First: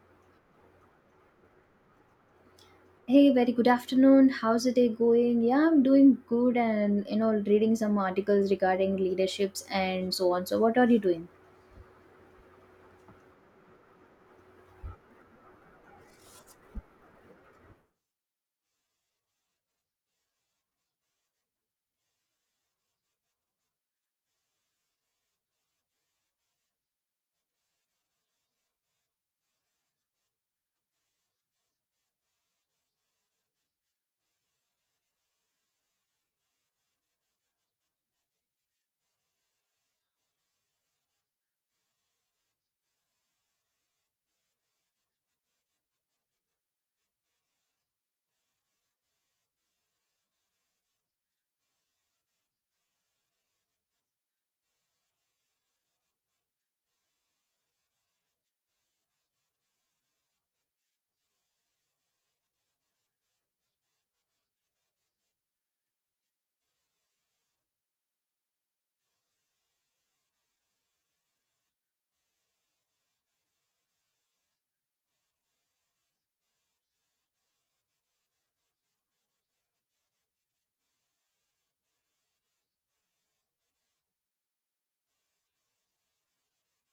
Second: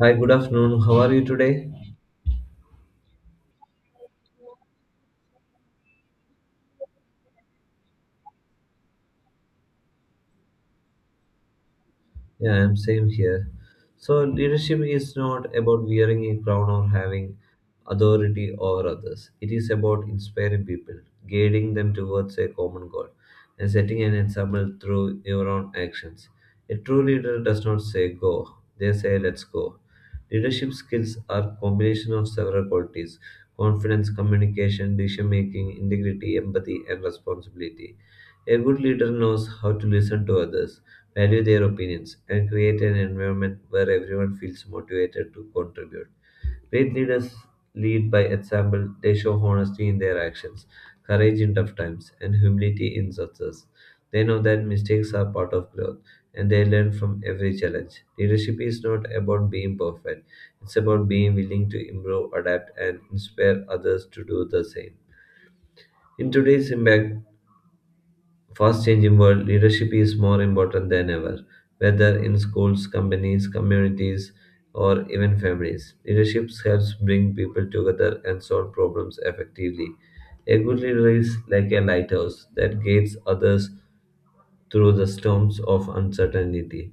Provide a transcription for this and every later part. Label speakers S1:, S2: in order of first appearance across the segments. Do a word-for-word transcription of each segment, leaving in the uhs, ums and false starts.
S1: Hi, good afternoon. How are you today?
S2: Hey, very good afternoon. How's the day going? Yeah, I'm doing good and you know, reading some articles regarding leaderships and so on. So, what are you doing?
S1: Yeah, I'm same here. So leadership is not about wearing a crown or having authority over others. It is about inspiring people, guiding them towards a common goal, and setting an example through your own actions. A true leader does not say go, they say let's go. Leadership skills are combination of several qualities: confidence, communication, decision making, integrity, empathy, and responsibility. A good leader knows how to listen to others value their opinions, and create an environment where everyone feels motivated to contribute. Great leaders lead by example, they show honesty in their actions, courage in tough times, and humility in success. They know that mistakes are part of growth and they learn from every challenge. Leadership is not about being perfect, it's about being willing to improve, adapt, and inspire others to do the same. In today's impact fast changing world, leadership is more important than ever, whether in schools, companies, communities, or even families. Leadership helps bring people together and solve problems effectively. A good leader is like a lighthouse that guides others through the storms of uncertainty.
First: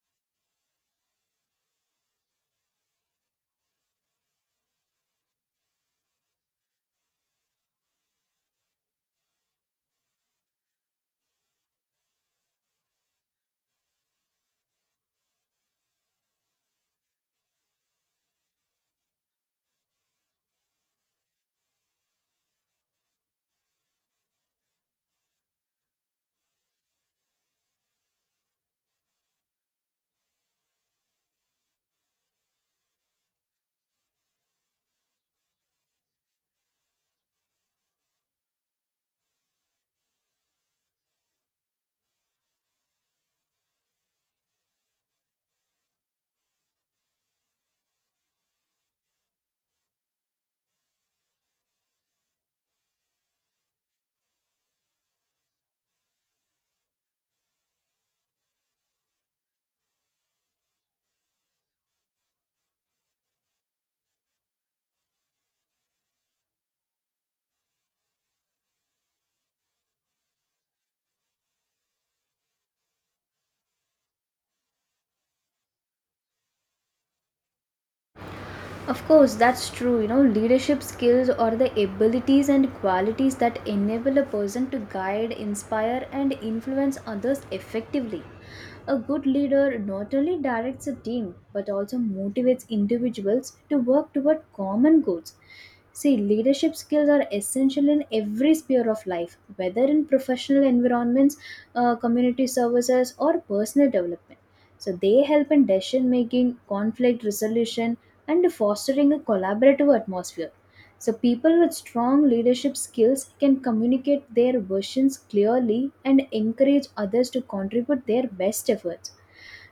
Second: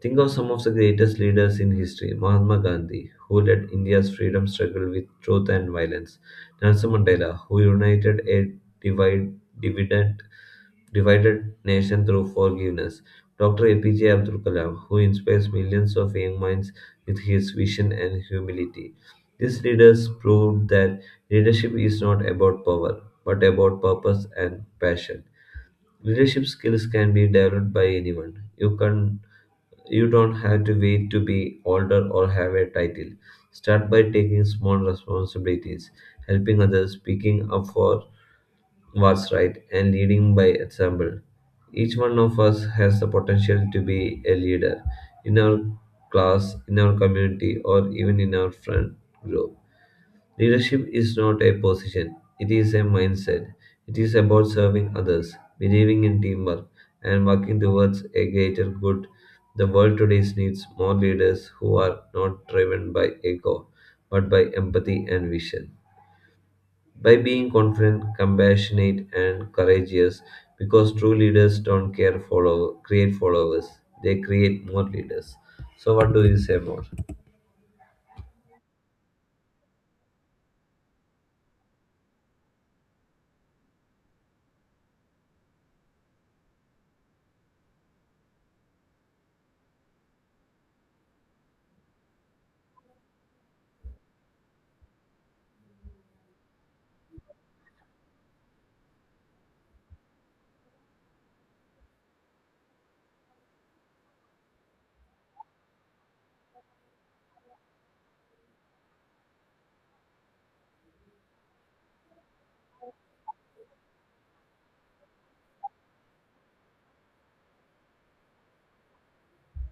S1: Think of some of the greatest leaders in history: Mahatma Gandhi, who led India's freedom struggle with truth and violence; Nelson Mandela, who united a divide, divided divided nation through forgiveness; Doctor A P J Abdul Kalam, who inspires millions of young minds with his vision and humility. These leaders proved that leadership is not about power, but about purpose and passion. Leadership skills can be developed by anyone. You can you don't have to wait to be older or have a title. Start by taking small responsibilities, helping others, speaking up for was right and leading by example. Each one of us has the potential to be a leader in our class, in our community, or even in our friend group. Leadership is not a position, it is a mindset. It is about serving others, believing in teamwork, and working towards a greater good. The world today needs more leaders who are not driven by ego, but by empathy and vision, by being confident, compassionate, and courageous. Because true leaders don't care follow create followers; they create more leaders. So, what do you say more?
S2: Of course, that's true. You know, leadership skills are the abilities and qualities that enable a person to guide, inspire, and influence others effectively. A good leader not only directs a team but also motivates individuals to work toward common goals. See, leadership skills are essential in every sphere of life, whether in professional environments, uh, community services, or personal development. So, they help in decision making, conflict resolution, and fostering a collaborative atmosphere. So, people with strong leadership skills can communicate their visions clearly and encourage others to contribute their best efforts.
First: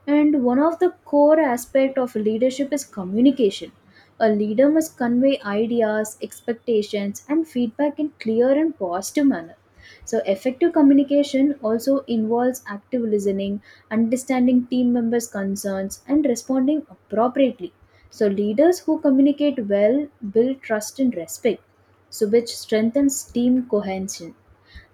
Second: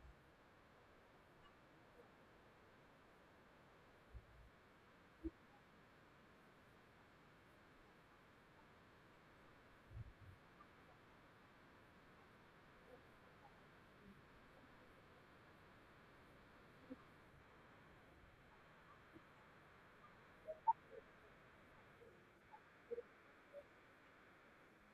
S2: And one of the core aspects of leadership is communication. A leader must convey ideas, expectations, and feedback in clear and positive manner. So, effective communication also involves active listening, understanding team members' concerns, and responding appropriately. So, leaders who communicate well build trust and respect, so which strengthens team cohesion.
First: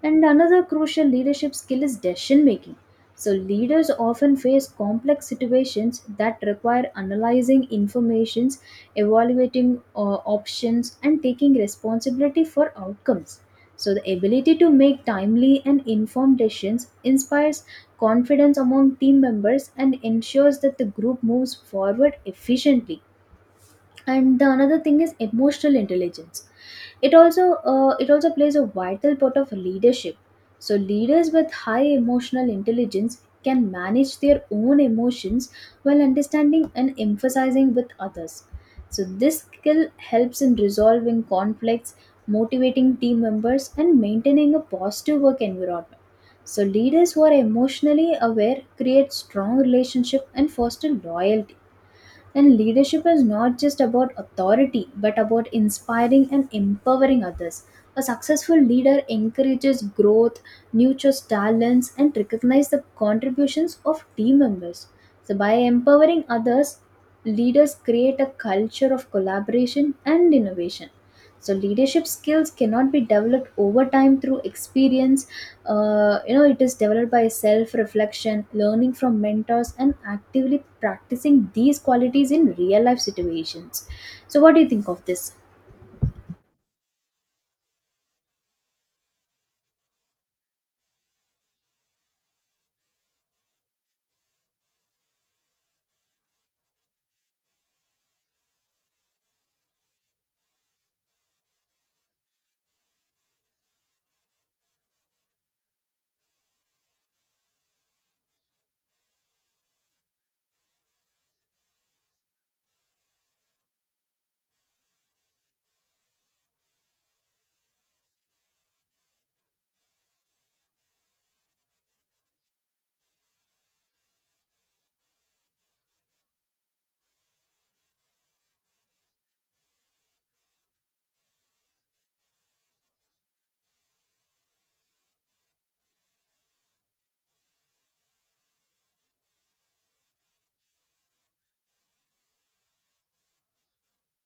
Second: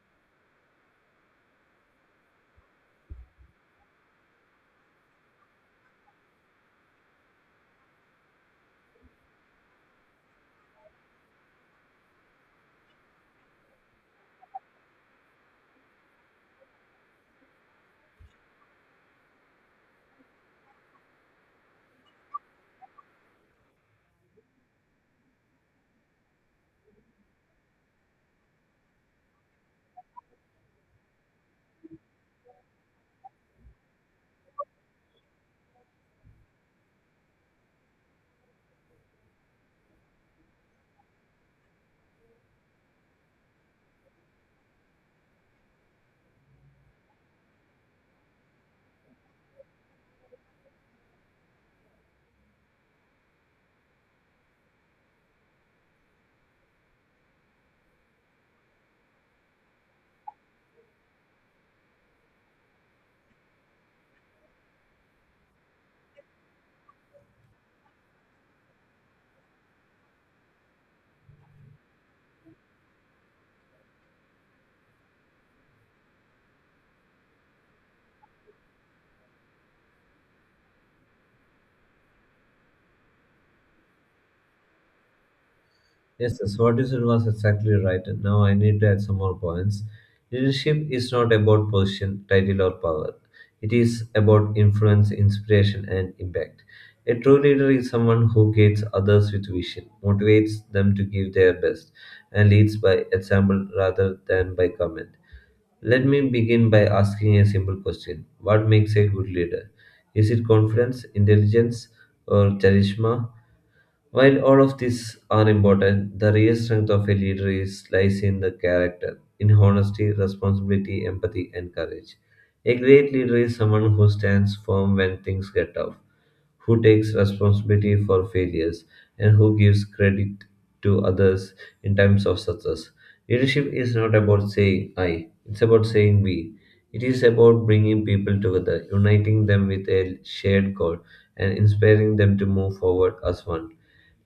S2: And another crucial leadership skill is decision making. So, leaders often face complex situations that require analyzing information,s evaluating uh, options, and taking responsibility for outcomes. So, the ability to make timely and informed decisions inspires confidence among team members and ensures that the group moves forward efficiently. And the another thing is emotional intelligence. It also uh, it also plays a vital part of leadership. So, leaders with high emotional intelligence can manage their own emotions while understanding and emphasizing with others. So, this skill helps in resolving conflicts, motivating team members, and maintaining a positive work environment. So, leaders who are emotionally aware create strong relationship and foster loyalty. And leadership is not just about authority, but about inspiring and empowering others. A successful leader encourages growth, nurtures talents, and recognizes the contributions of team members. So, by empowering others, leaders create a culture of collaboration and innovation. So, leadership skills cannot be developed over time through experience. Uh, you know it is developed by self reflection, learning from mentors, and actively practicing these qualities in real life situations. So, what do you think of this?
S1: Yes, yes, what you said was exactly right. Now I need to add some more points. Leadership is not about position, title, or power. It is about influence, inspiration, and impact. A true leader is someone who guides others with vision, motivates them to give their best, and leads by example rather than by comment. Let me begin by asking a simple question: what makes a good leader? Is it confidence, intelligence, or charisma? While all of these are important, the real strength of a leader is, lies in the character, in honesty, responsibility, empathy, and courage. A great leader is someone who stands firm when things get tough, who takes responsibility for failures, and who gives credit to others in times of success. Leadership is not about saying I, it's about saying we. It is about bringing people together, uniting them with a shared goal, and inspiring them to move forward as one.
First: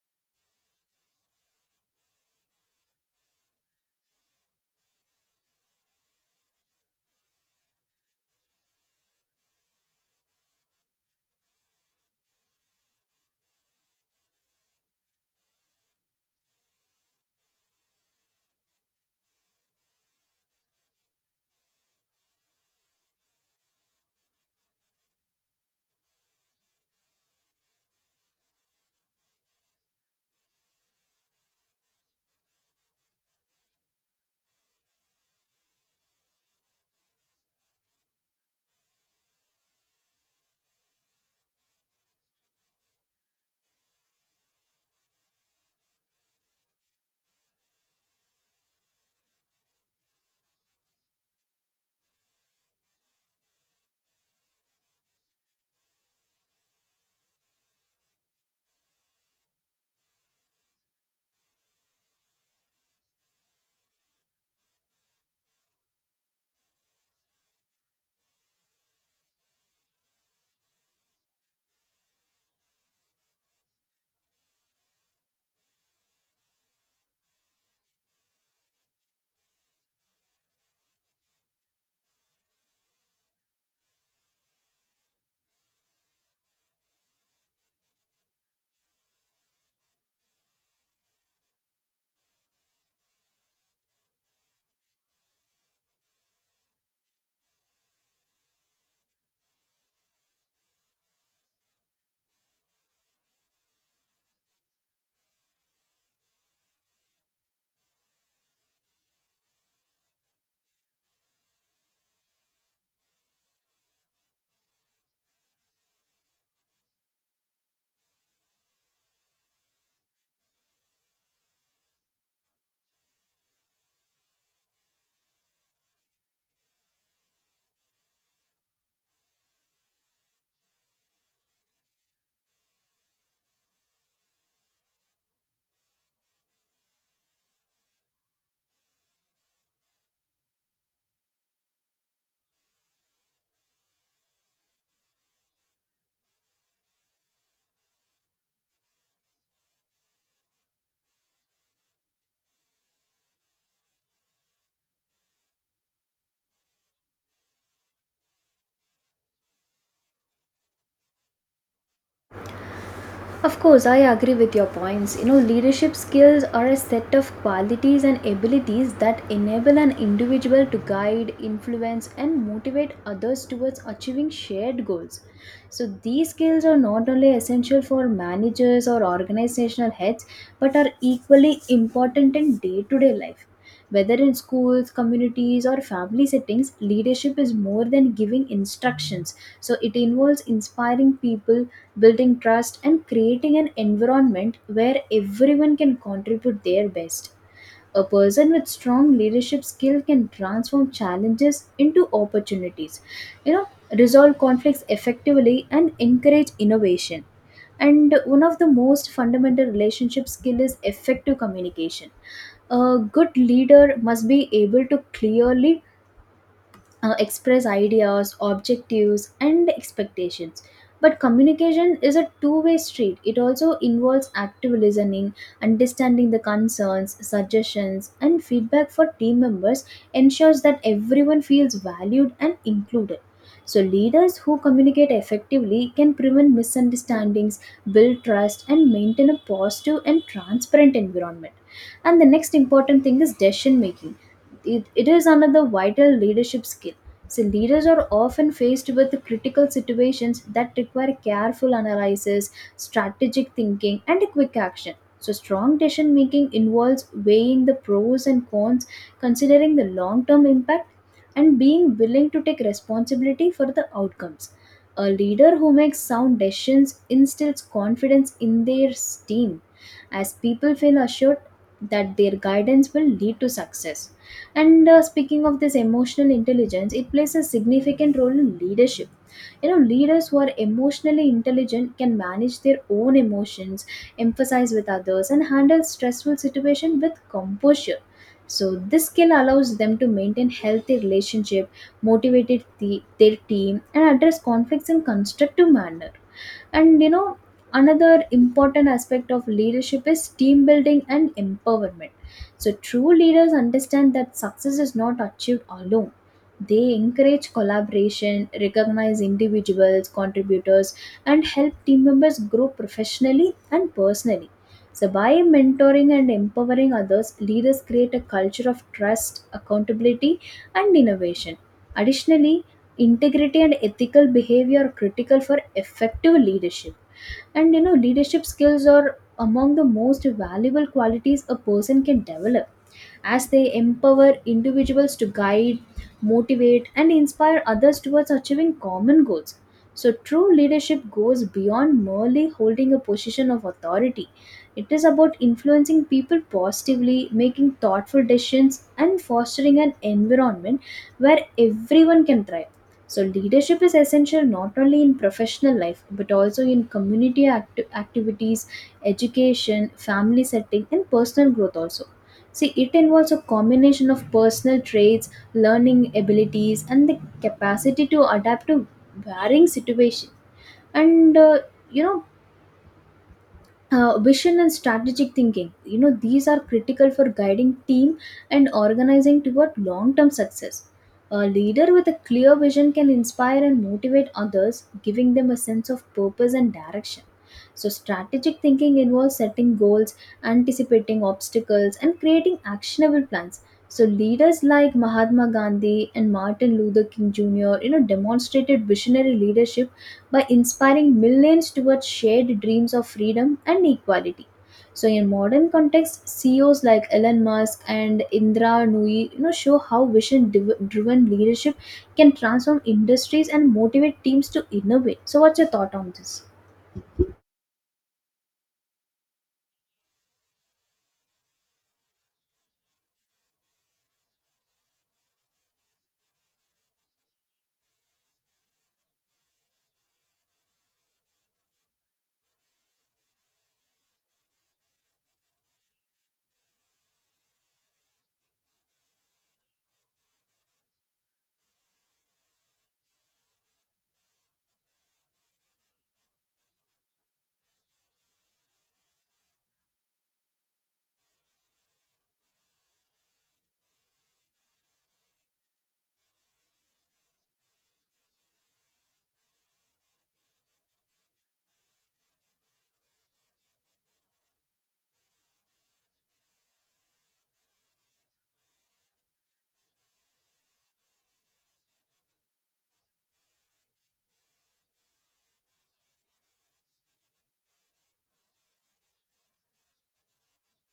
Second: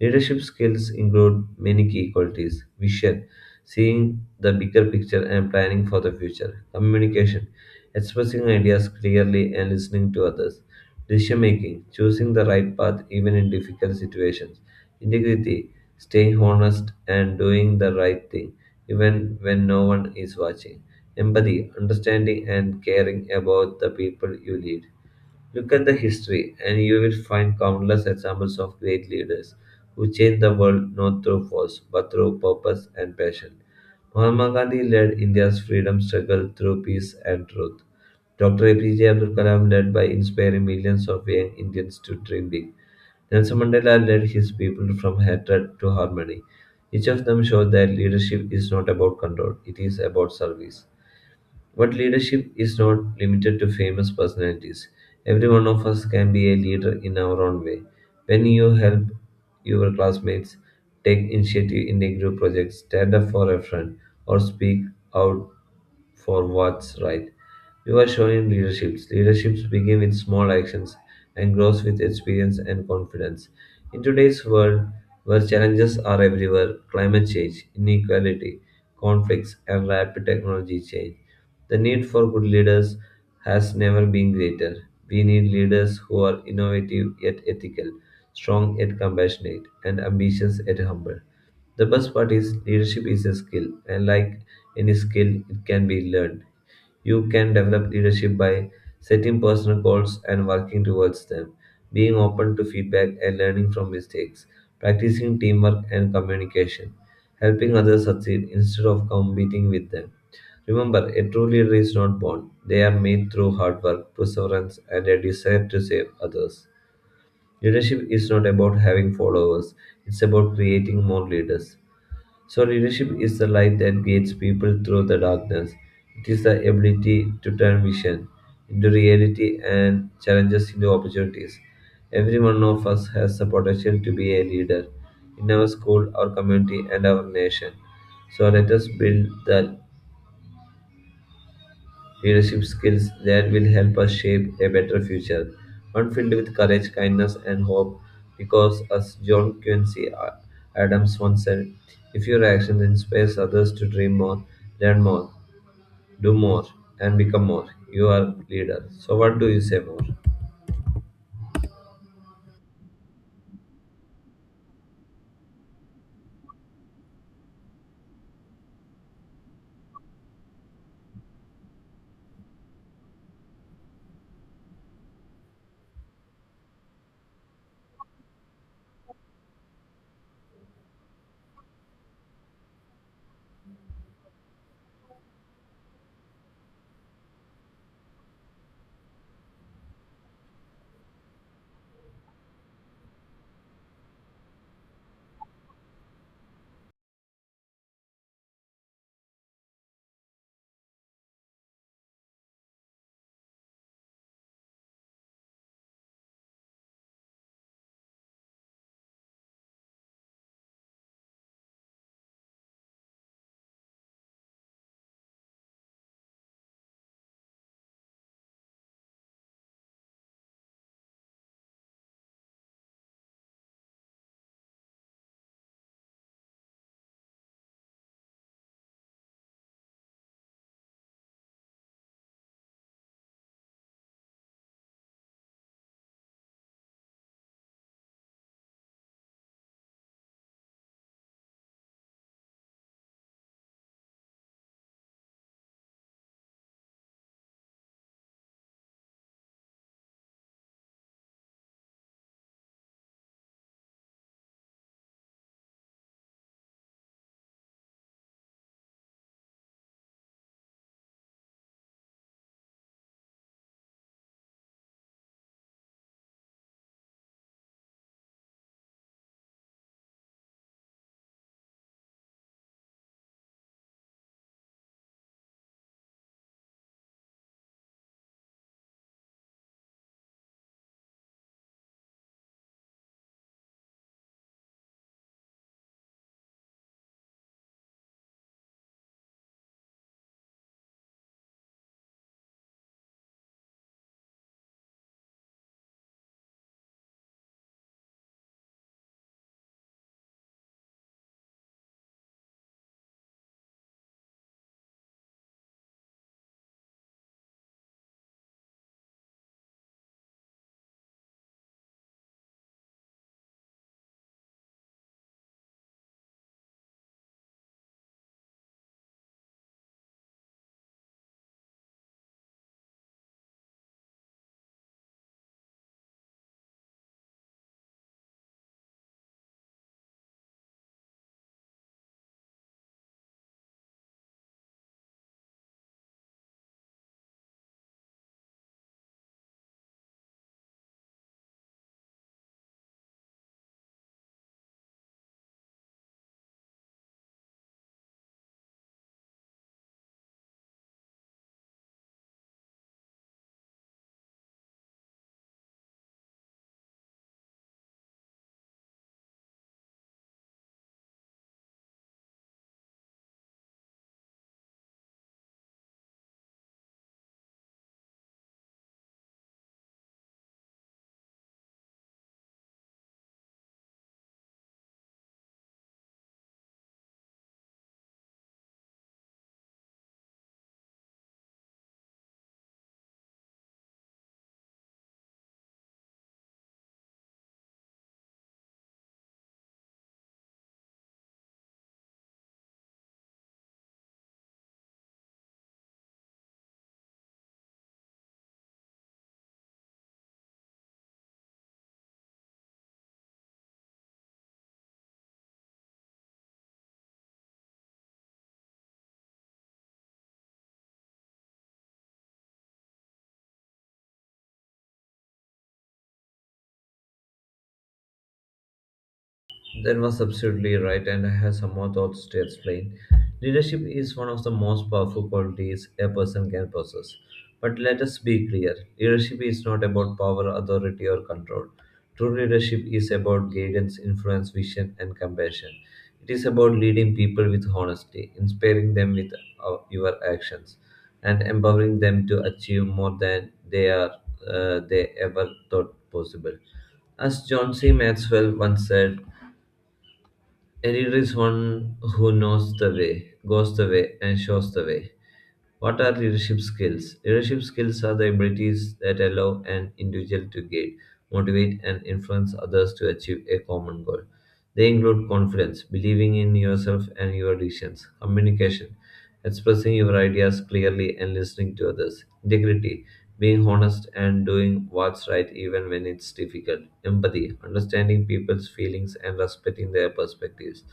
S1: Leadership skills include many key qualities: vision, seeing the bigger picture and planning for the future; communication, expressing ideas clearly and listening to others; decision making, choosing the right path even in difficult situations; integrity, staying honest and doing the right thing even when no one is watching; empathy, understanding and caring about the people you lead. Look at the history, and you will find countless examples of great leaders who changed the world not through force but through purpose and passion. Mahatma Gandhi led India's freedom struggle through peace and truth. Doctor A P J Abdul Kalam led by inspiring millions of young Indians to dream big. Nelson Mandela led his people from hatred to harmony. Each of them showed that leadership is not about control, it is about service. But leadership is not limited to famous personalities. Every one of us can be a leader in our own way. When you help your classmates, take initiative in a group project, stand up for a friend, or speak out for what's right, you are showing leaderships. Leaderships begin with small actions and grows with experience and confidence. In today's world, where challenges are everywhere, climate change, inequality, conflicts, and rapid technology change, the need for good leaders has never been greater. We need leaders who are innovative yet ethical, strong yet compassionate, and ambitious yet humble. The best part is leadership is a skill, and like any skill, it can be learned. You can develop leadership by setting personal goals and working towards them, being open to feedback and learning from mistakes, practicing teamwork and communication, helping others succeed instead of competing with them. Remember, a true leader is not born. They are made through hard work, perseverance, and a desire to save others. Leadership is not about having followers, it's about creating more leaders. So, leadership is the light that guides people through the darkness. It is the ability to turn vision into reality and challenges into opportunities. Every one of us has the potential to be a leader in our school, our community, and our nation. So, let us build that leadership skills that will help us shape a better future, one filled with courage, kindness, and hope. Because, as John Quincy A- Adams once said, if your actions inspire others to dream more, learn more, do more, and become more, you are a leader. So, what do you say more?
S2: Of course, I agree with your points. You know, leadership skills are a set of qualities and abilities that enable an individual to guide, influence, and motivate others towards achieving shared goals. So, these skills are not only essential for managers or organizational heads, but are equally important in day to day life. Whether in schools, communities, or family settings, leadership is more than giving instructions. So it involves inspiring people, building trust, and creating an environment where everyone can contribute their best. A person with strong leadership skill can transform challenges into opportunities, you know, resolve conflicts effectively and encourage innovation. And one of the most fundamental relationship skill is effective communication. A good leader must be able to clearly uh, express ideas, objectives, and expectations. But communication is a two way street. It also involves active listening, understanding the concerns, suggestions, and feedback for team members, ensures that everyone feels valued and included. So, leaders who communicate effectively can prevent misunderstandings, build trust, and maintain a positive and transparent environment. And the next important thing is decision making. It, it is another vital leadership skill. So, leaders are often faced with critical situations that require careful analysis, strategic thinking, and quick action. So, strong decision making involves weighing the pros and cons, considering the long term impact, and being willing to take responsibility for the outcomes. A leader who makes sound decisions instills confidence in their team, as people feel assured that their guidance will lead to success. And uh, speaking of this emotional intelligence, it plays a significant role in leadership. You know, leaders who are emotionally intelligent can manage their own emotions, emphasize with others, and handle stressful situations with composure. So, this skill allows them to maintain healthy relationship, motivate the, their team, and address conflicts in constructive manner. And you know another important aspect of leadership is team building and empowerment. So, true leaders understand that success is not achieved alone. They encourage collaboration, recognize individuals contributors, and help team members grow professionally and personally. So, by mentoring and empowering others, leaders create a culture of trust, accountability, and innovation. Additionally, integrity and ethical behavior are critical for effective leadership. And you know leadership skills are among the most valuable qualities a person can develop, as they empower individuals to guide, motivate, and inspire others towards achieving common goals. So, true leadership goes beyond merely holding a position of authority. It is about influencing people positively, making thoughtful decisions, and fostering an environment where everyone can thrive. So, leadership is essential not only in professional life but also in community act- activities, education, family setting, and personal growth. Also, see, it involves a combination of personal traits, learning abilities, and the capacity to adapt to varying situations. And uh, you know, uh, vision and strategic thinking, you know these are critical for guiding team and organizing toward long-term success. A leader with a clear vision can inspire and motivate others, giving them a sense of purpose and direction. So, strategic thinking involves setting goals, anticipating obstacles, and creating actionable plans. So, leaders like Mahatma Gandhi and Martin Luther King Jr., you know demonstrated visionary leadership by inspiring millions towards shared dreams of freedom and equality. So, in modern context, C E Os like Elon Musk and Indra Nui, you know, show how vision-driven leadership can transform industries and motivate teams to innovate. So, what's your thought on this?
S1: That was absolutely right, and I have some more thoughts to explain. Leadership is one of the most powerful qualities a person can possess. But let us be clear: leadership is not about power, authority, or control. True leadership is about guidance, influence, vision, and compassion. It is about leading people with honesty, inspiring them with uh, your actions, and empowering them to achieve more than they, are, uh, they ever thought possible. As John C. Maxwell once said, a leader is one who knows the way, goes the way, and shows the way. What are leadership skills? Leadership skills are the abilities that allow an individual to guide, motivate, and influence others to achieve a common goal. They include confidence, believing in yourself and your decisions; communication, expressing your ideas clearly and listening to others; integrity, being honest and doing what's right even when it's difficult; empathy, understanding people's feelings and respecting their perspectives;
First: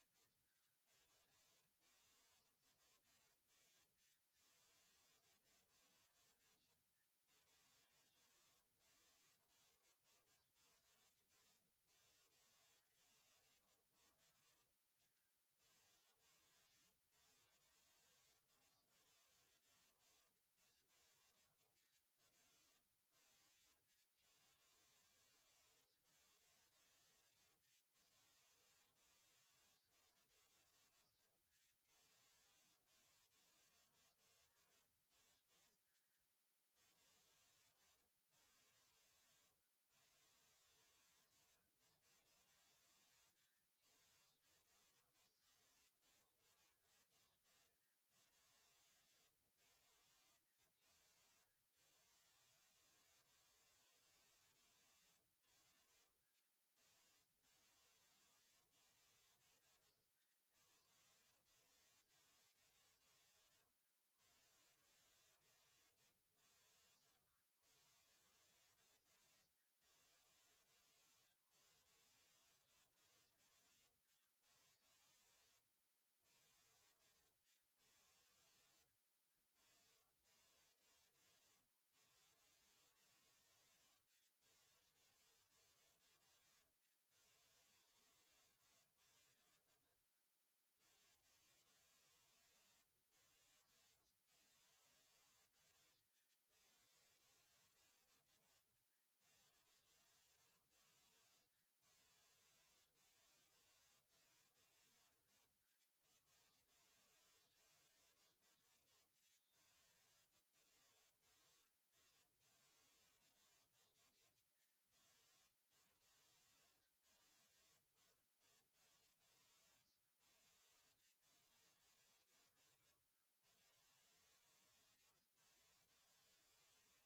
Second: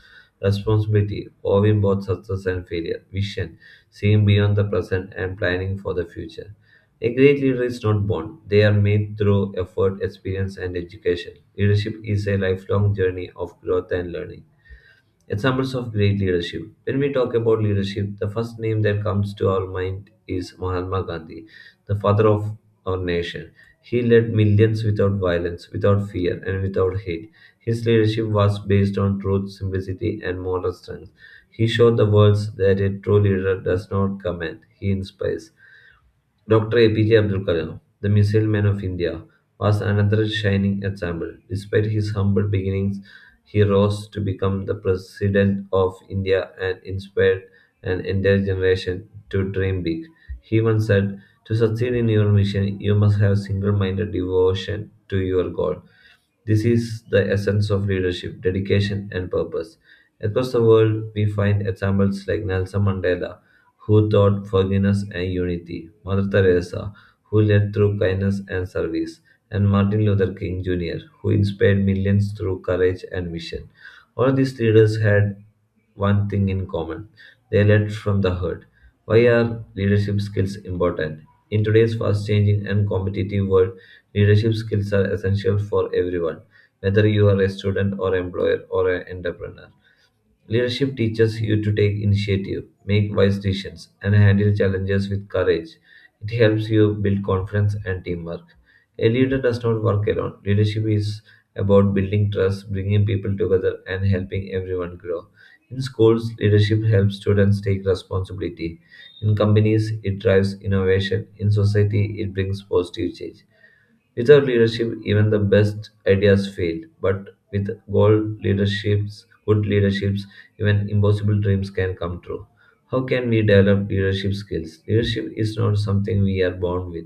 S1: responsibility, owning both success and failure; vision, seeing beyond the present and planning for the future. A great leader is not born, they are made through effort, experience, and education. Leadership is a lifelong journey of growth and learning. Examples of great leadership: when we talk about leadership, the first name that comes to our mind is Mahatma Gandhi, the father of our nation. He led millions without violence, without fear, and without hate. His leadership was based on truth, simplicity, and moral strength. He showed the world that a true leader does not command, he inspires. Doctor A P J Abdul Kalam, the Missile Man of India, was another shining example. Despite his humble beginnings, he rose to become the President of India and inspired an entire generation to dream big. He once said, to succeed in your mission, you must have single minded devotion to your goal. This is the essence of leadership, dedication, and purpose. Across the world, we find examples like Nelson Mandela, who taught forgiveness and unity; Mother Teresa, who led through kindness and service; and Martin Luther King Junior, who inspired millions through courage and vision. All these leaders had one thing in common: they led from the herd. Why are leadership skills important? In today's fast changing and competitive world, leadership skills are essential for everyone, whether you are a student or employer or an entrepreneur. Leadership teaches you to take initiative, make wise decisions, and handle challenges with courage. It helps you build confidence and teamwork. A leader does not work alone. Leadership is about building trust, bringing people together, and helping everyone grow. In schools, leadership helps students take responsibility. In companies, it drives innovation. In society, it brings positive change. Without leadership, even the best ideas fail. But with goal leaderships, good leaderships, even impossible dreams can come true. How can we develop leadership skills? Leadership is not something we are born with.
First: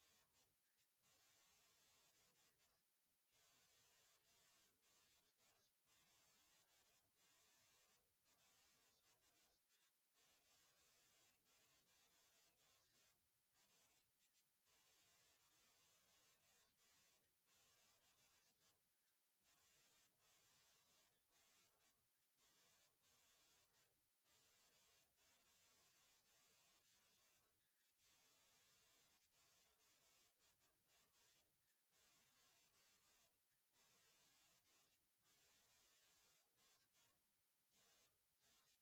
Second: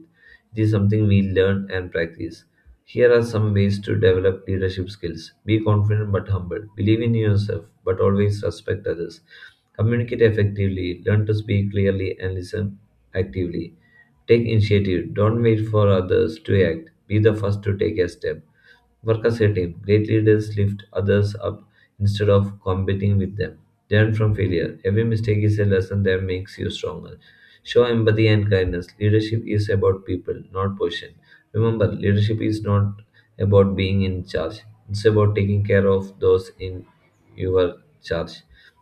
S1: It is something we learn and practice. Here are some ways to develop leadership skills. Be confident but humble. Believe in yourself but always respect others. Communicate effectively. Learn to speak clearly and listen actively. Take initiative. Don't wait for others to act. Be the first to take a step. Work as a team. Great leaders lift others up instead of competing with them. Learn from failure. Every mistake is a lesson that makes you stronger. Show empathy and kindness. Leadership is about people, not position. Remember, leadership is not about being in charge. It's about taking care of those in your charge.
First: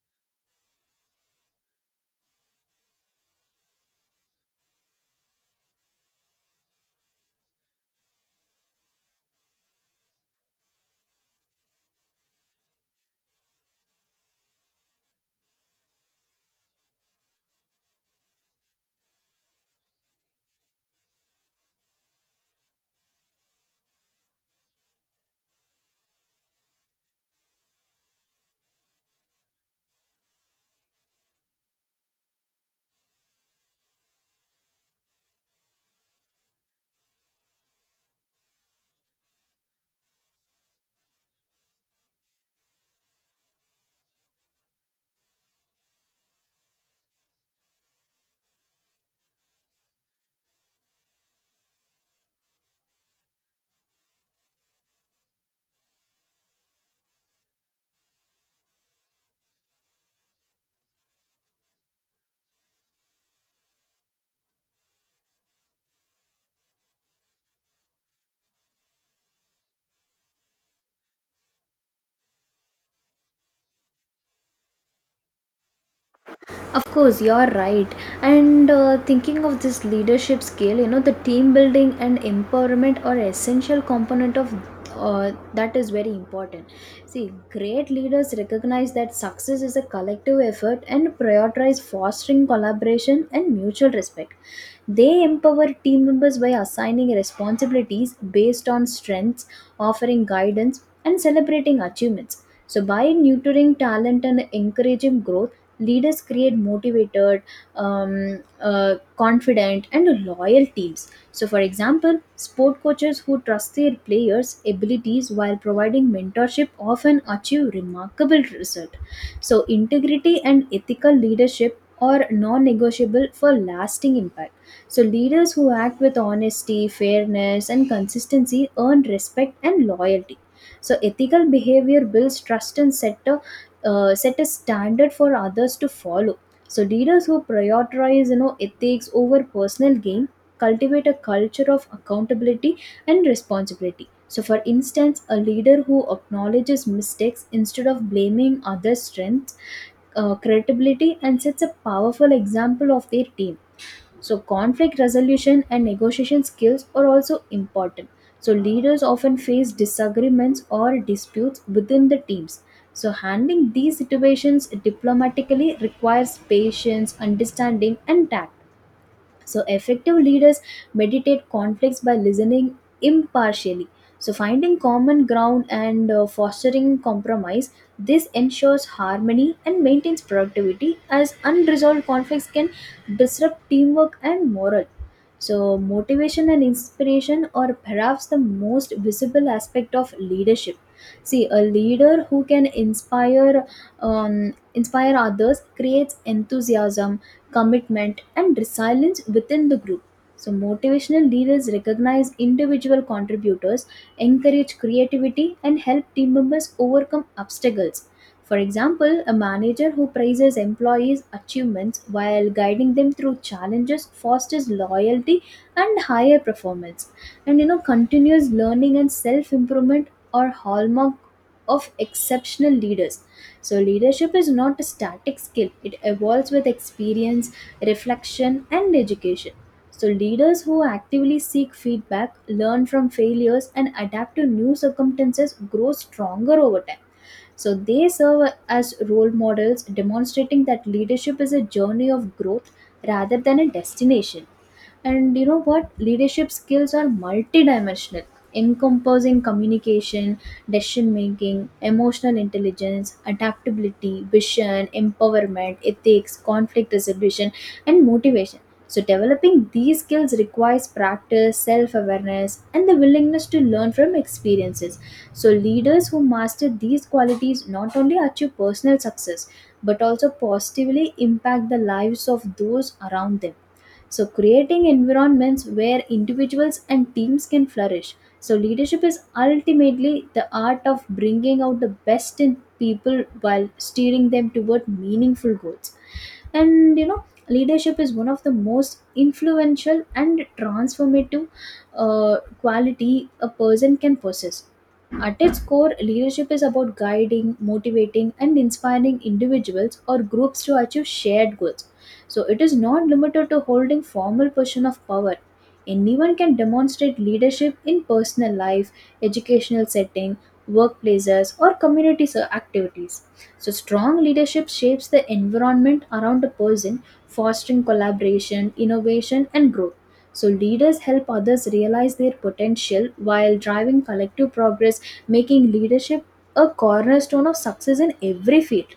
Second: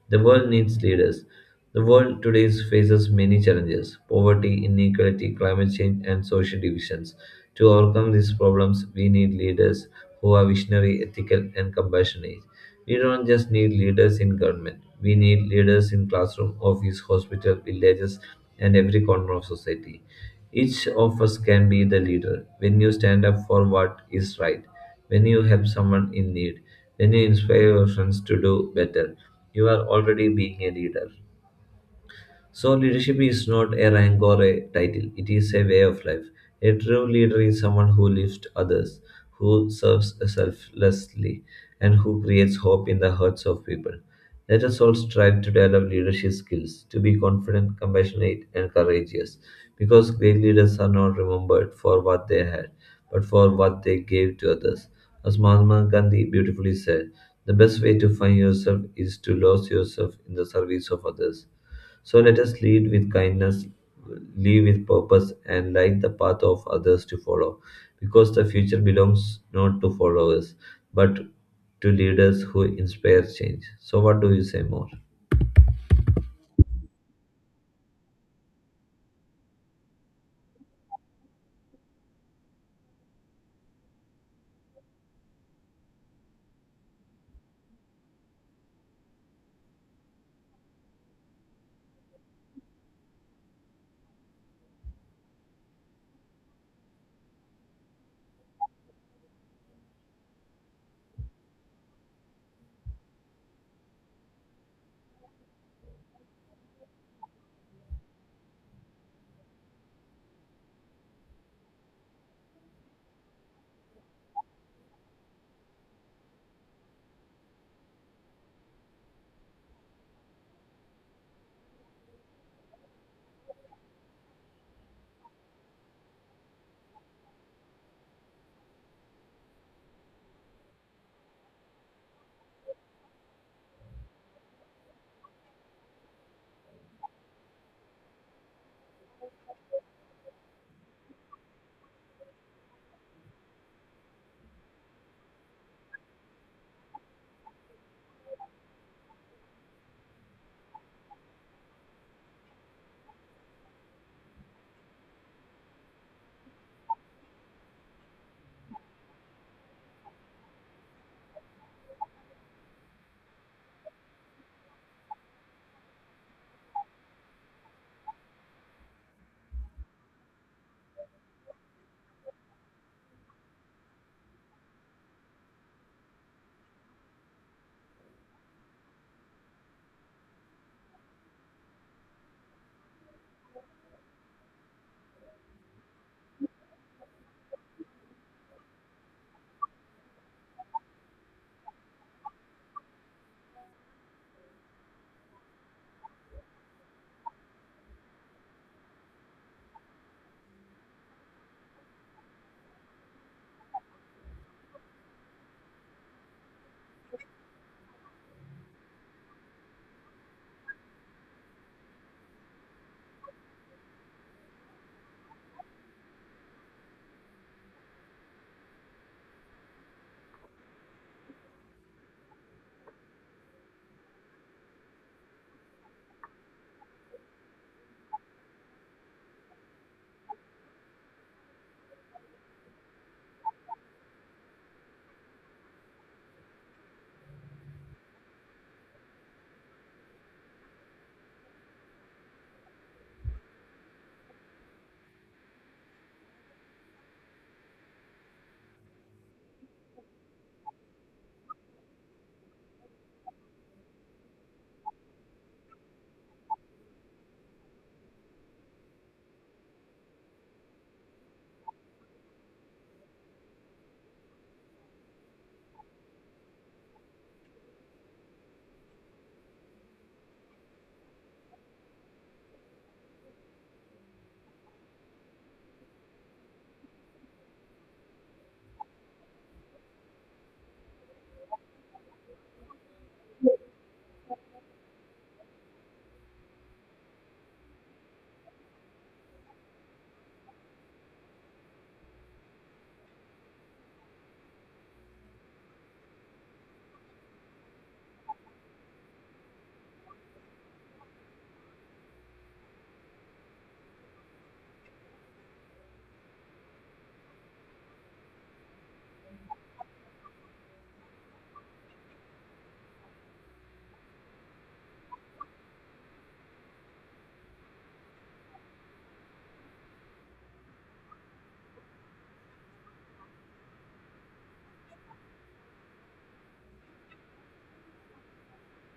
S1: The world needs leaders. The world today faces many challenges poverty, inequality, climate change, and social divisions. To overcome these problems, we need leaders who are visionary, ethical, and compassionate. We don't just need leaders in government. We need leaders in classroom, office, hospital, villages, and every corner of society. Each of us can be the leader when you stand up for what is right, when you help someone in need, when you inspire your friends to do better. You are already being a leader. So, leadership is not a rank or a title, it is a way of life. A true leader is someone who lifts others, who serves selflessly, and who creates hope in the hearts of people. Let us all strive to develop leadership skills, to be confident, compassionate, and courageous, because great leaders are not remembered for what they had, but for what they gave to others. As Mahatma Gandhi beautifully said, the best way to find yourself is to lose yourself in the service of others. So, let us lead with kindness, live with purpose, and light the path of others to follow. Because the future belongs not to followers, but to leaders who inspire change. So, what do you say more?
S2: Of course, you're right. And uh, thinking of this leadership skill, you know, the team building and empowerment are essential component of uh, that is very important. See, great leaders recognize that success is a collective effort and prioritize fostering collaboration and mutual respect. They empower team members by assigning responsibilities based on strengths, offering guidance, and celebrating achievements. So, by nurturing talent and encouraging growth, leaders create motivated, um, uh, confident, and loyal teams. So, for example, sport coaches who trust their players abilities while providing mentorship often achieve remarkable results. So, integrity and ethical leadership are non-negotiable for lasting impact. So, leaders who act with honesty, fairness, and consistency earn respect and loyalty. So, ethical behavior builds trust and set a uh, set a standard for others to follow. So, leaders who prioritize you know ethics over personal gain cultivate a culture of accountability and responsibility. So, for instance, a leader who acknowledges mistakes instead of blaming others' strengths, uh, credibility and sets a powerful example of their team. So, conflict resolution and negotiation skills are also important. So, leaders often face disagreements or disputes within the teams. So, handling these situations diplomatically requires patience, understanding, and tact. So, effective leaders meditate conflicts by listening impartially. So, finding common ground and uh, fostering compromise, this ensures harmony and maintains productivity, as unresolved conflicts can disrupt teamwork and morale. So, motivation and inspiration are perhaps the most visible aspect of leadership. See, a leader who can inspire um, inspire others creates enthusiasm, commitment, and resilience within the group. So, motivational leaders recognize individual contributors, encourage creativity, and help team members overcome obstacles. For example, a manager who praises employees' achievements while guiding them through challenges fosters loyalty and higher performance. And you know, continuous learning and self improvement are hallmark of exceptional leaders. So, leadership is not a static skill, it evolves with experience, reflection, and education. So, leaders who actively seek feedback, learn from failures, and adapt to new circumstances grow stronger over time. So, they serve as role models, demonstrating that leadership is a journey of growth rather than a destination. And you know what? Leadership skills are multidimensional, encompassing communication, decision making, emotional intelligence, adaptability, vision, empowerment, ethics, conflict resolution, and motivation. So, developing these skills requires practice, self awareness, and the willingness to learn from experiences. So, leaders who master these qualities not only achieve personal success but also positively impact the lives of those around them, so creating environments where individuals and teams can flourish. So, leadership is ultimately the art of bringing out the best in people while steering them toward meaningful goals. And you know, leadership is one of the most influential and transformative uh, quality a person can possess. At its core, leadership is about guiding, motivating, and inspiring individuals or groups to achieve shared goals. So, it is not limited to holding formal position of power. Anyone can demonstrate leadership in personal life, educational setting, workplaces, or community ser- activities. So, strong leadership shapes the environment around a person, fostering collaboration, innovation, and growth. So, leaders help others realize their potential while driving collective progress, making leadership a cornerstone of success in every field.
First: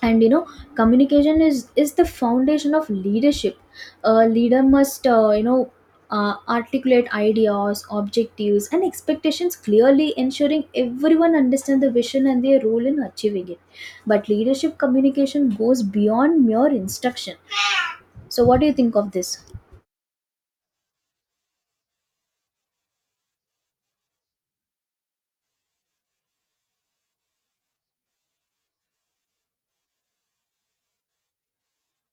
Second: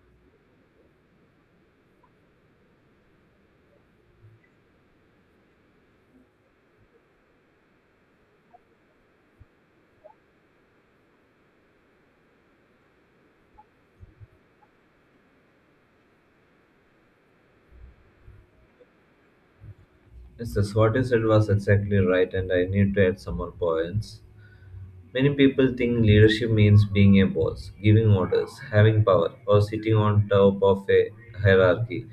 S2: And you know, communication is, is the foundation of leadership. A leader must, uh, you know, uh, articulate ideas, objectives, and expectations clearly, ensuring everyone understands the vision and their role in achieving it. But leadership communication goes beyond mere instruction. So, what do you think of this?
S1: Yes, that's what you said was exactly right, and I need to add some more points. Many people think leadership means being a boss, giving orders, having power, or sitting on top of a hierarchy.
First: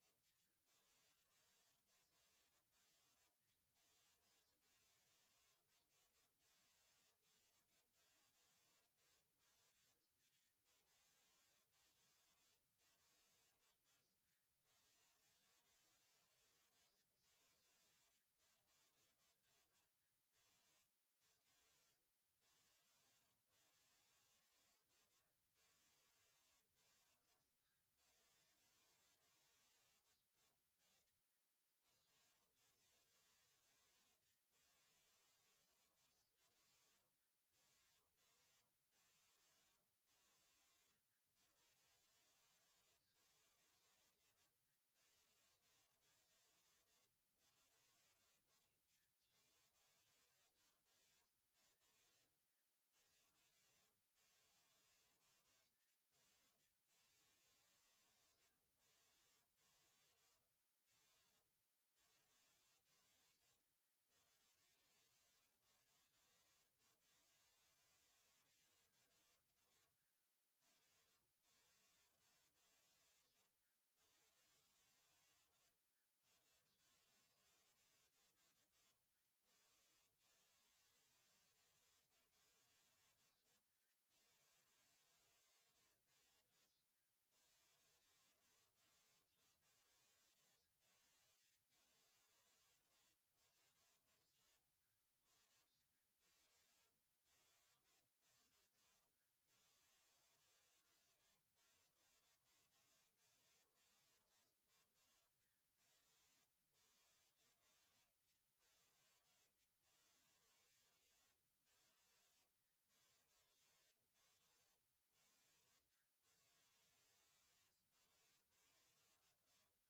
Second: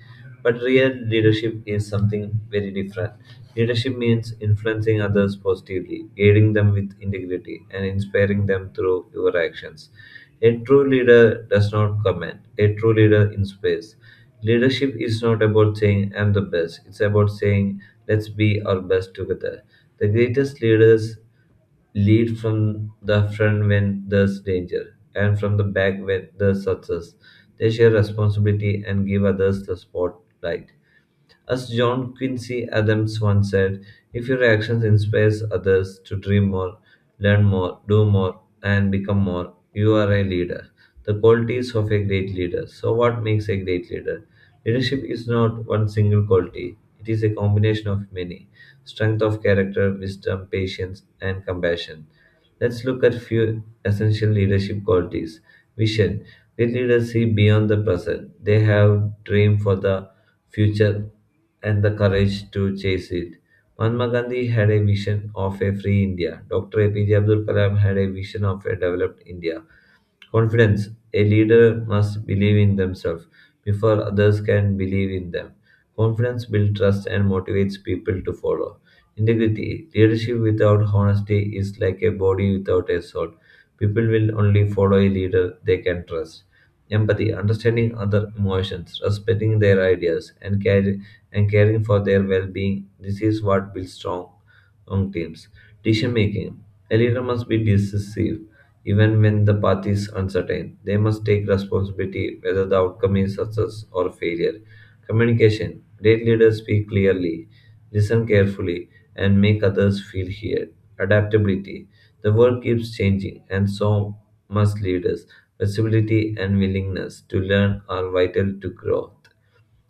S1: But real leadership is something very different. Leadership means influencing others positively, guiding them with integrity, and inspiring them through your actions. A true leader does not command, a true leader inspires. Leadership is not about saying, I'm the best, it's about saying, let's be our best together. The greatest leaders lead from the front when there's danger, and from the back when there's success. They share responsibility and give others the spotlight. As John Quincy Adams once said, if your actions inspires others to dream more, learn more, do more, and become more, you are a leader. The qualities of a great leader. So, what makes a great leader? Leadership is not one single quality, it is a combination of many strength of character, wisdom, patience, and compassion. Let's look at few essential leadership qualities. Vision. Great leaders see beyond the present. They have dream for the future and the courage to chase it. Mahatma Gandhi had a vision of a free India. Doctor A P J Abdul Kalam had a vision of a developed India. Confidence. A leader must believe in themselves before others can believe in them. Confidence builds trust and motivates people to follow. Integrity. Leadership without honesty is like a body without a soul. People will only follow a leader they can trust. Empathy. Understanding other emotions, respecting their ideas, and, care, and caring for their well being. This is what builds strong strong teams. Decision making. A leader must be decisive even when the path is uncertain. They must take responsibility whether the outcome is success or failure. Communication. Great leaders speak clearly, listen carefully, and make others feel heard. Adaptability. The world keeps changing, and so must leaders. Flexibility and willingness to learn are vital to growth.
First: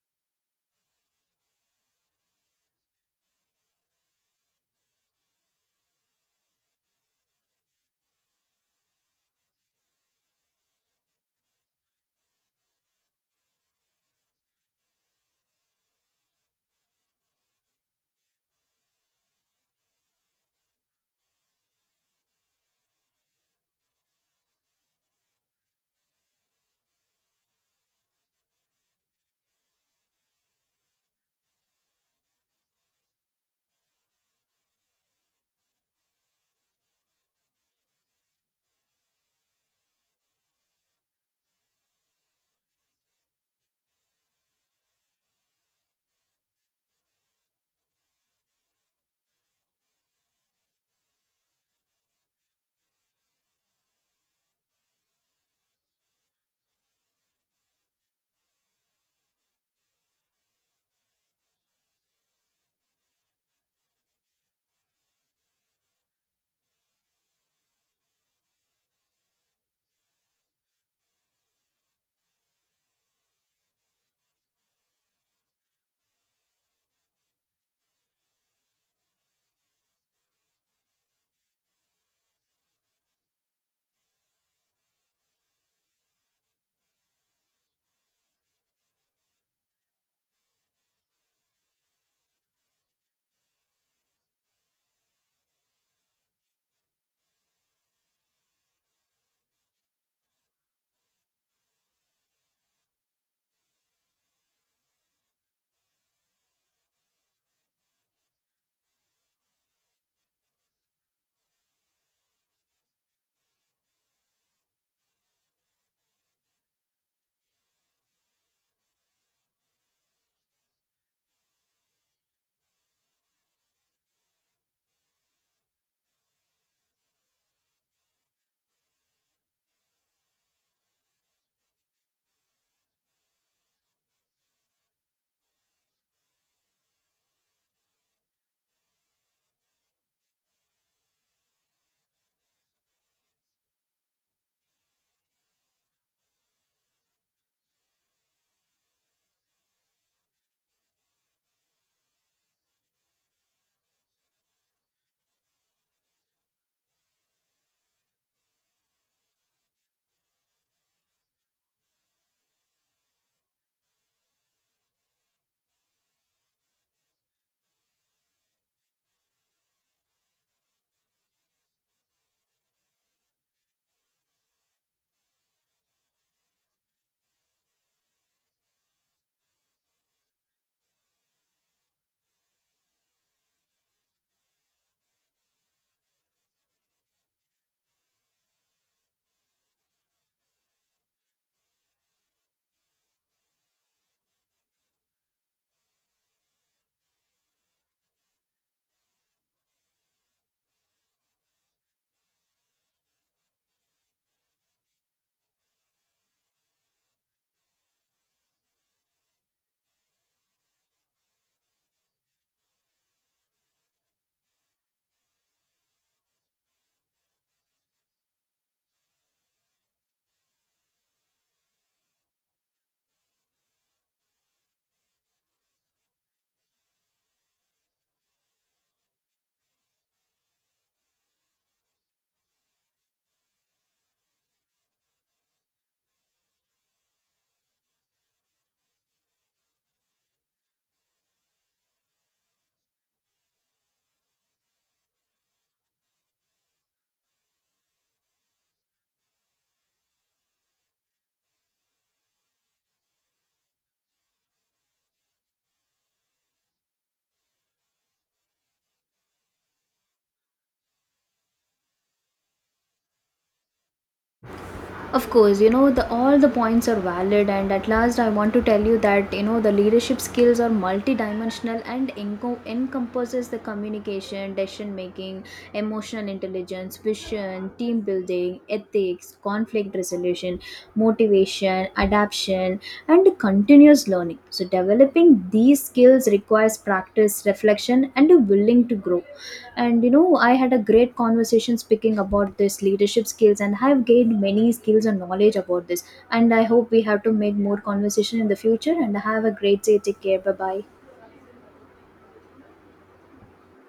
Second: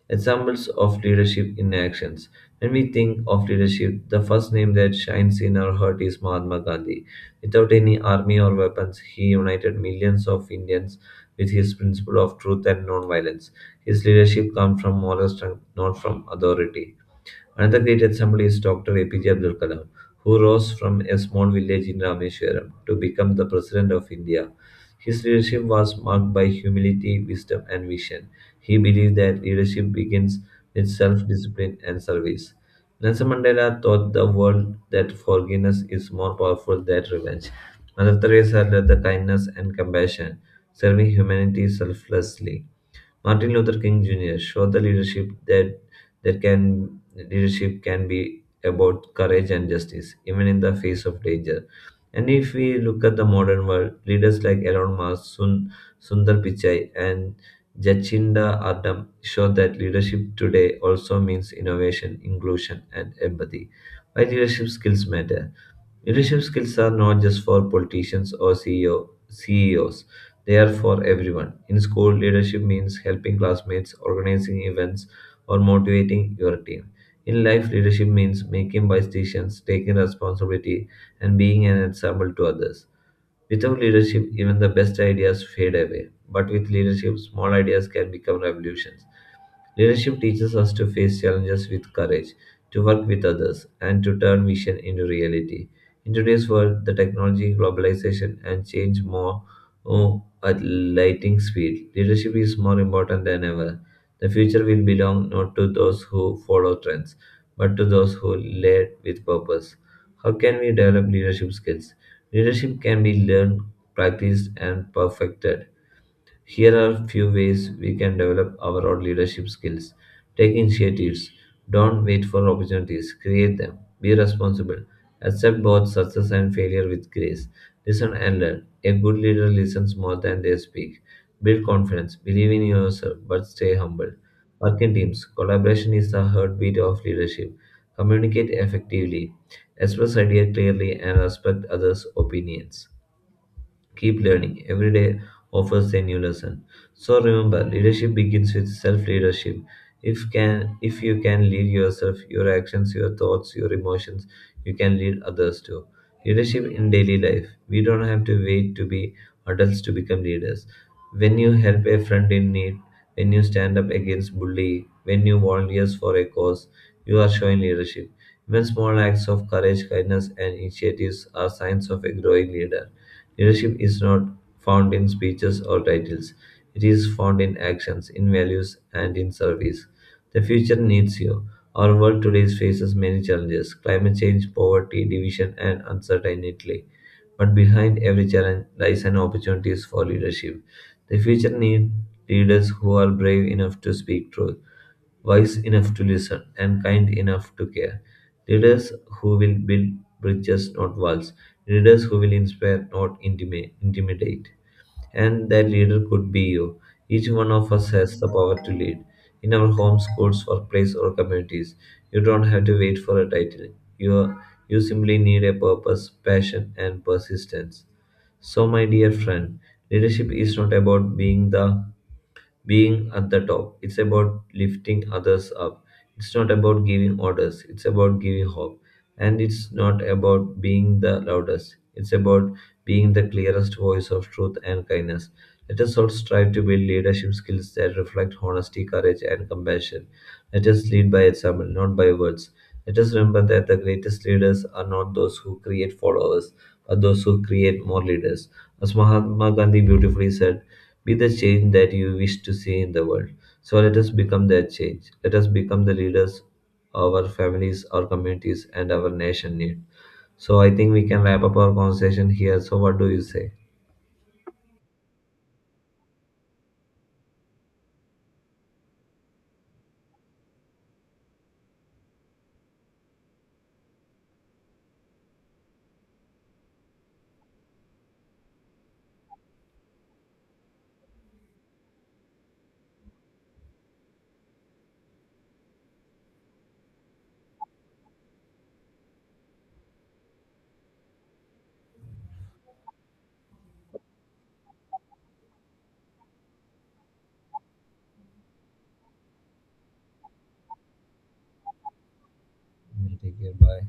S1: Examples of leadership in actions. When we think of leadership, the first name that shines in our heart is Mahatma Gandhi. Without any army or weapons, he united millions of Indians with his principle of truth and nonviolence. His leadership comes from moral strength, not from authority. Another great example is Doctor A P J Abdul Kalam, who rose from a small village in Rameswaram to become the President of India. His leadership was marked by humility, wisdom, and vision. He believed that leadership begins with self discipline and service. Nelson Mandela taught the world that forgiveness is more powerful than revenge. Mother Teresa led the kindness and compassion, serving humanity selflessly. Martin Luther King Junior showed the leadership that there can leadership can be about courage and justice, even in the face of danger. And if we look at the modern world, leaders like Elon Musk, Sun, Sundar Pichai, and Jacinda Ardern show that leadership today also means innovation, inclusion, and empathy. Why leadership skills matter? Leadership skills are not just for politicians or CEO, C E Os, they are for everyone. In school, leadership means helping classmates, organizing events, or motivating your team. In life, leadership means making wise decisions, taking responsibility, and being an example to others. Without leadership, even the best ideas fade away. But with leadership, small ideas can become revolutions. Leadership teaches us to face challenges with courage, to work with others, and to turn vision into reality. In today's world, the technology, globalization, and change more oh, at lightning speed, leadership is more important than ever. The future will belong not to those who follow trends, but to those who lead with purpose. How can we develop leadership skills? Leadership can be learned, practiced, and perfected. Here are few ways we can develop our own leadership skills. Take initiatives. Don't wait for opportunities. Create them. Be responsible. Accept both success and failure with grace. Listen and learn. A good leader listens more than they speak. Build confidence. Believe in yourself, but stay humble. Work in teams. Collaboration is the heartbeat of leadership. Communicate effectively. Express ideas clearly and respect others' opinions. Keep learning. Every day offers a new lesson. So remember, leadership begins with self-leadership. If can if you can lead yourself, your actions, your thoughts, your emotions, you can lead others too. Leadership in daily life. We don't have to wait to be adults to become leaders. When you help a friend in need, when you stand up against bully, when you volunteer for a cause, you are showing leadership. Even small acts of courage, kindness, and initiatives are signs of a growing leader. Leadership is not found in speeches or titles, it is found in actions, in values, and in service. The future needs you. Our world today faces many challenges climate change, poverty, division, and uncertainty. But behind every challenge lies an opportunity for leadership. The future needs leaders who are brave enough to speak truth, wise enough to listen, and kind enough to care. Leaders who will build bridges, not walls. Leaders who will inspire, not intimate, intimidate. And that leader could be you. Each one of us has the power to lead. In our homes, schools, workplace, or communities, you don't have to wait for a title. You, you simply need a purpose, passion, and persistence. So, my dear friend, leadership is not about being the being at the top. It's about lifting others up. It's not about giving orders. It's about giving hope. And it's not about being the loudest. It's about being the clearest voice of truth and kindness. Let us all strive to build leadership skills that reflect honesty, courage, and compassion. Let us lead by example, not by words. Let us remember that the greatest leaders are not those who create followers, but those who create more leaders. As Mahatma Gandhi beautifully said, be the change that you wish to see in the world. So let us become that change. Let us become the leaders our families, our communities, and our nation need. So I think we can wrap up our conversation here. So what do you say?
S2: Of course, you know, the, all the points are valid, and at last, I want to tell you that you know the leadership skills are multidimensional and enco- encompasses the communication, decision making, emotional intelligence, vision, team building, ethics, conflict resolution, motivation, adaptation, and continuous learning. So, developing these skills requires practice, reflection, and a willing to grow. And you know, I had a great conversation speaking about this leadership skills, and I have gained many skills and knowledge about this. And I hope we have to make more conversation in the future. And have a great day. Take care. Bye bye.
S1: Yeah, take care. Bye.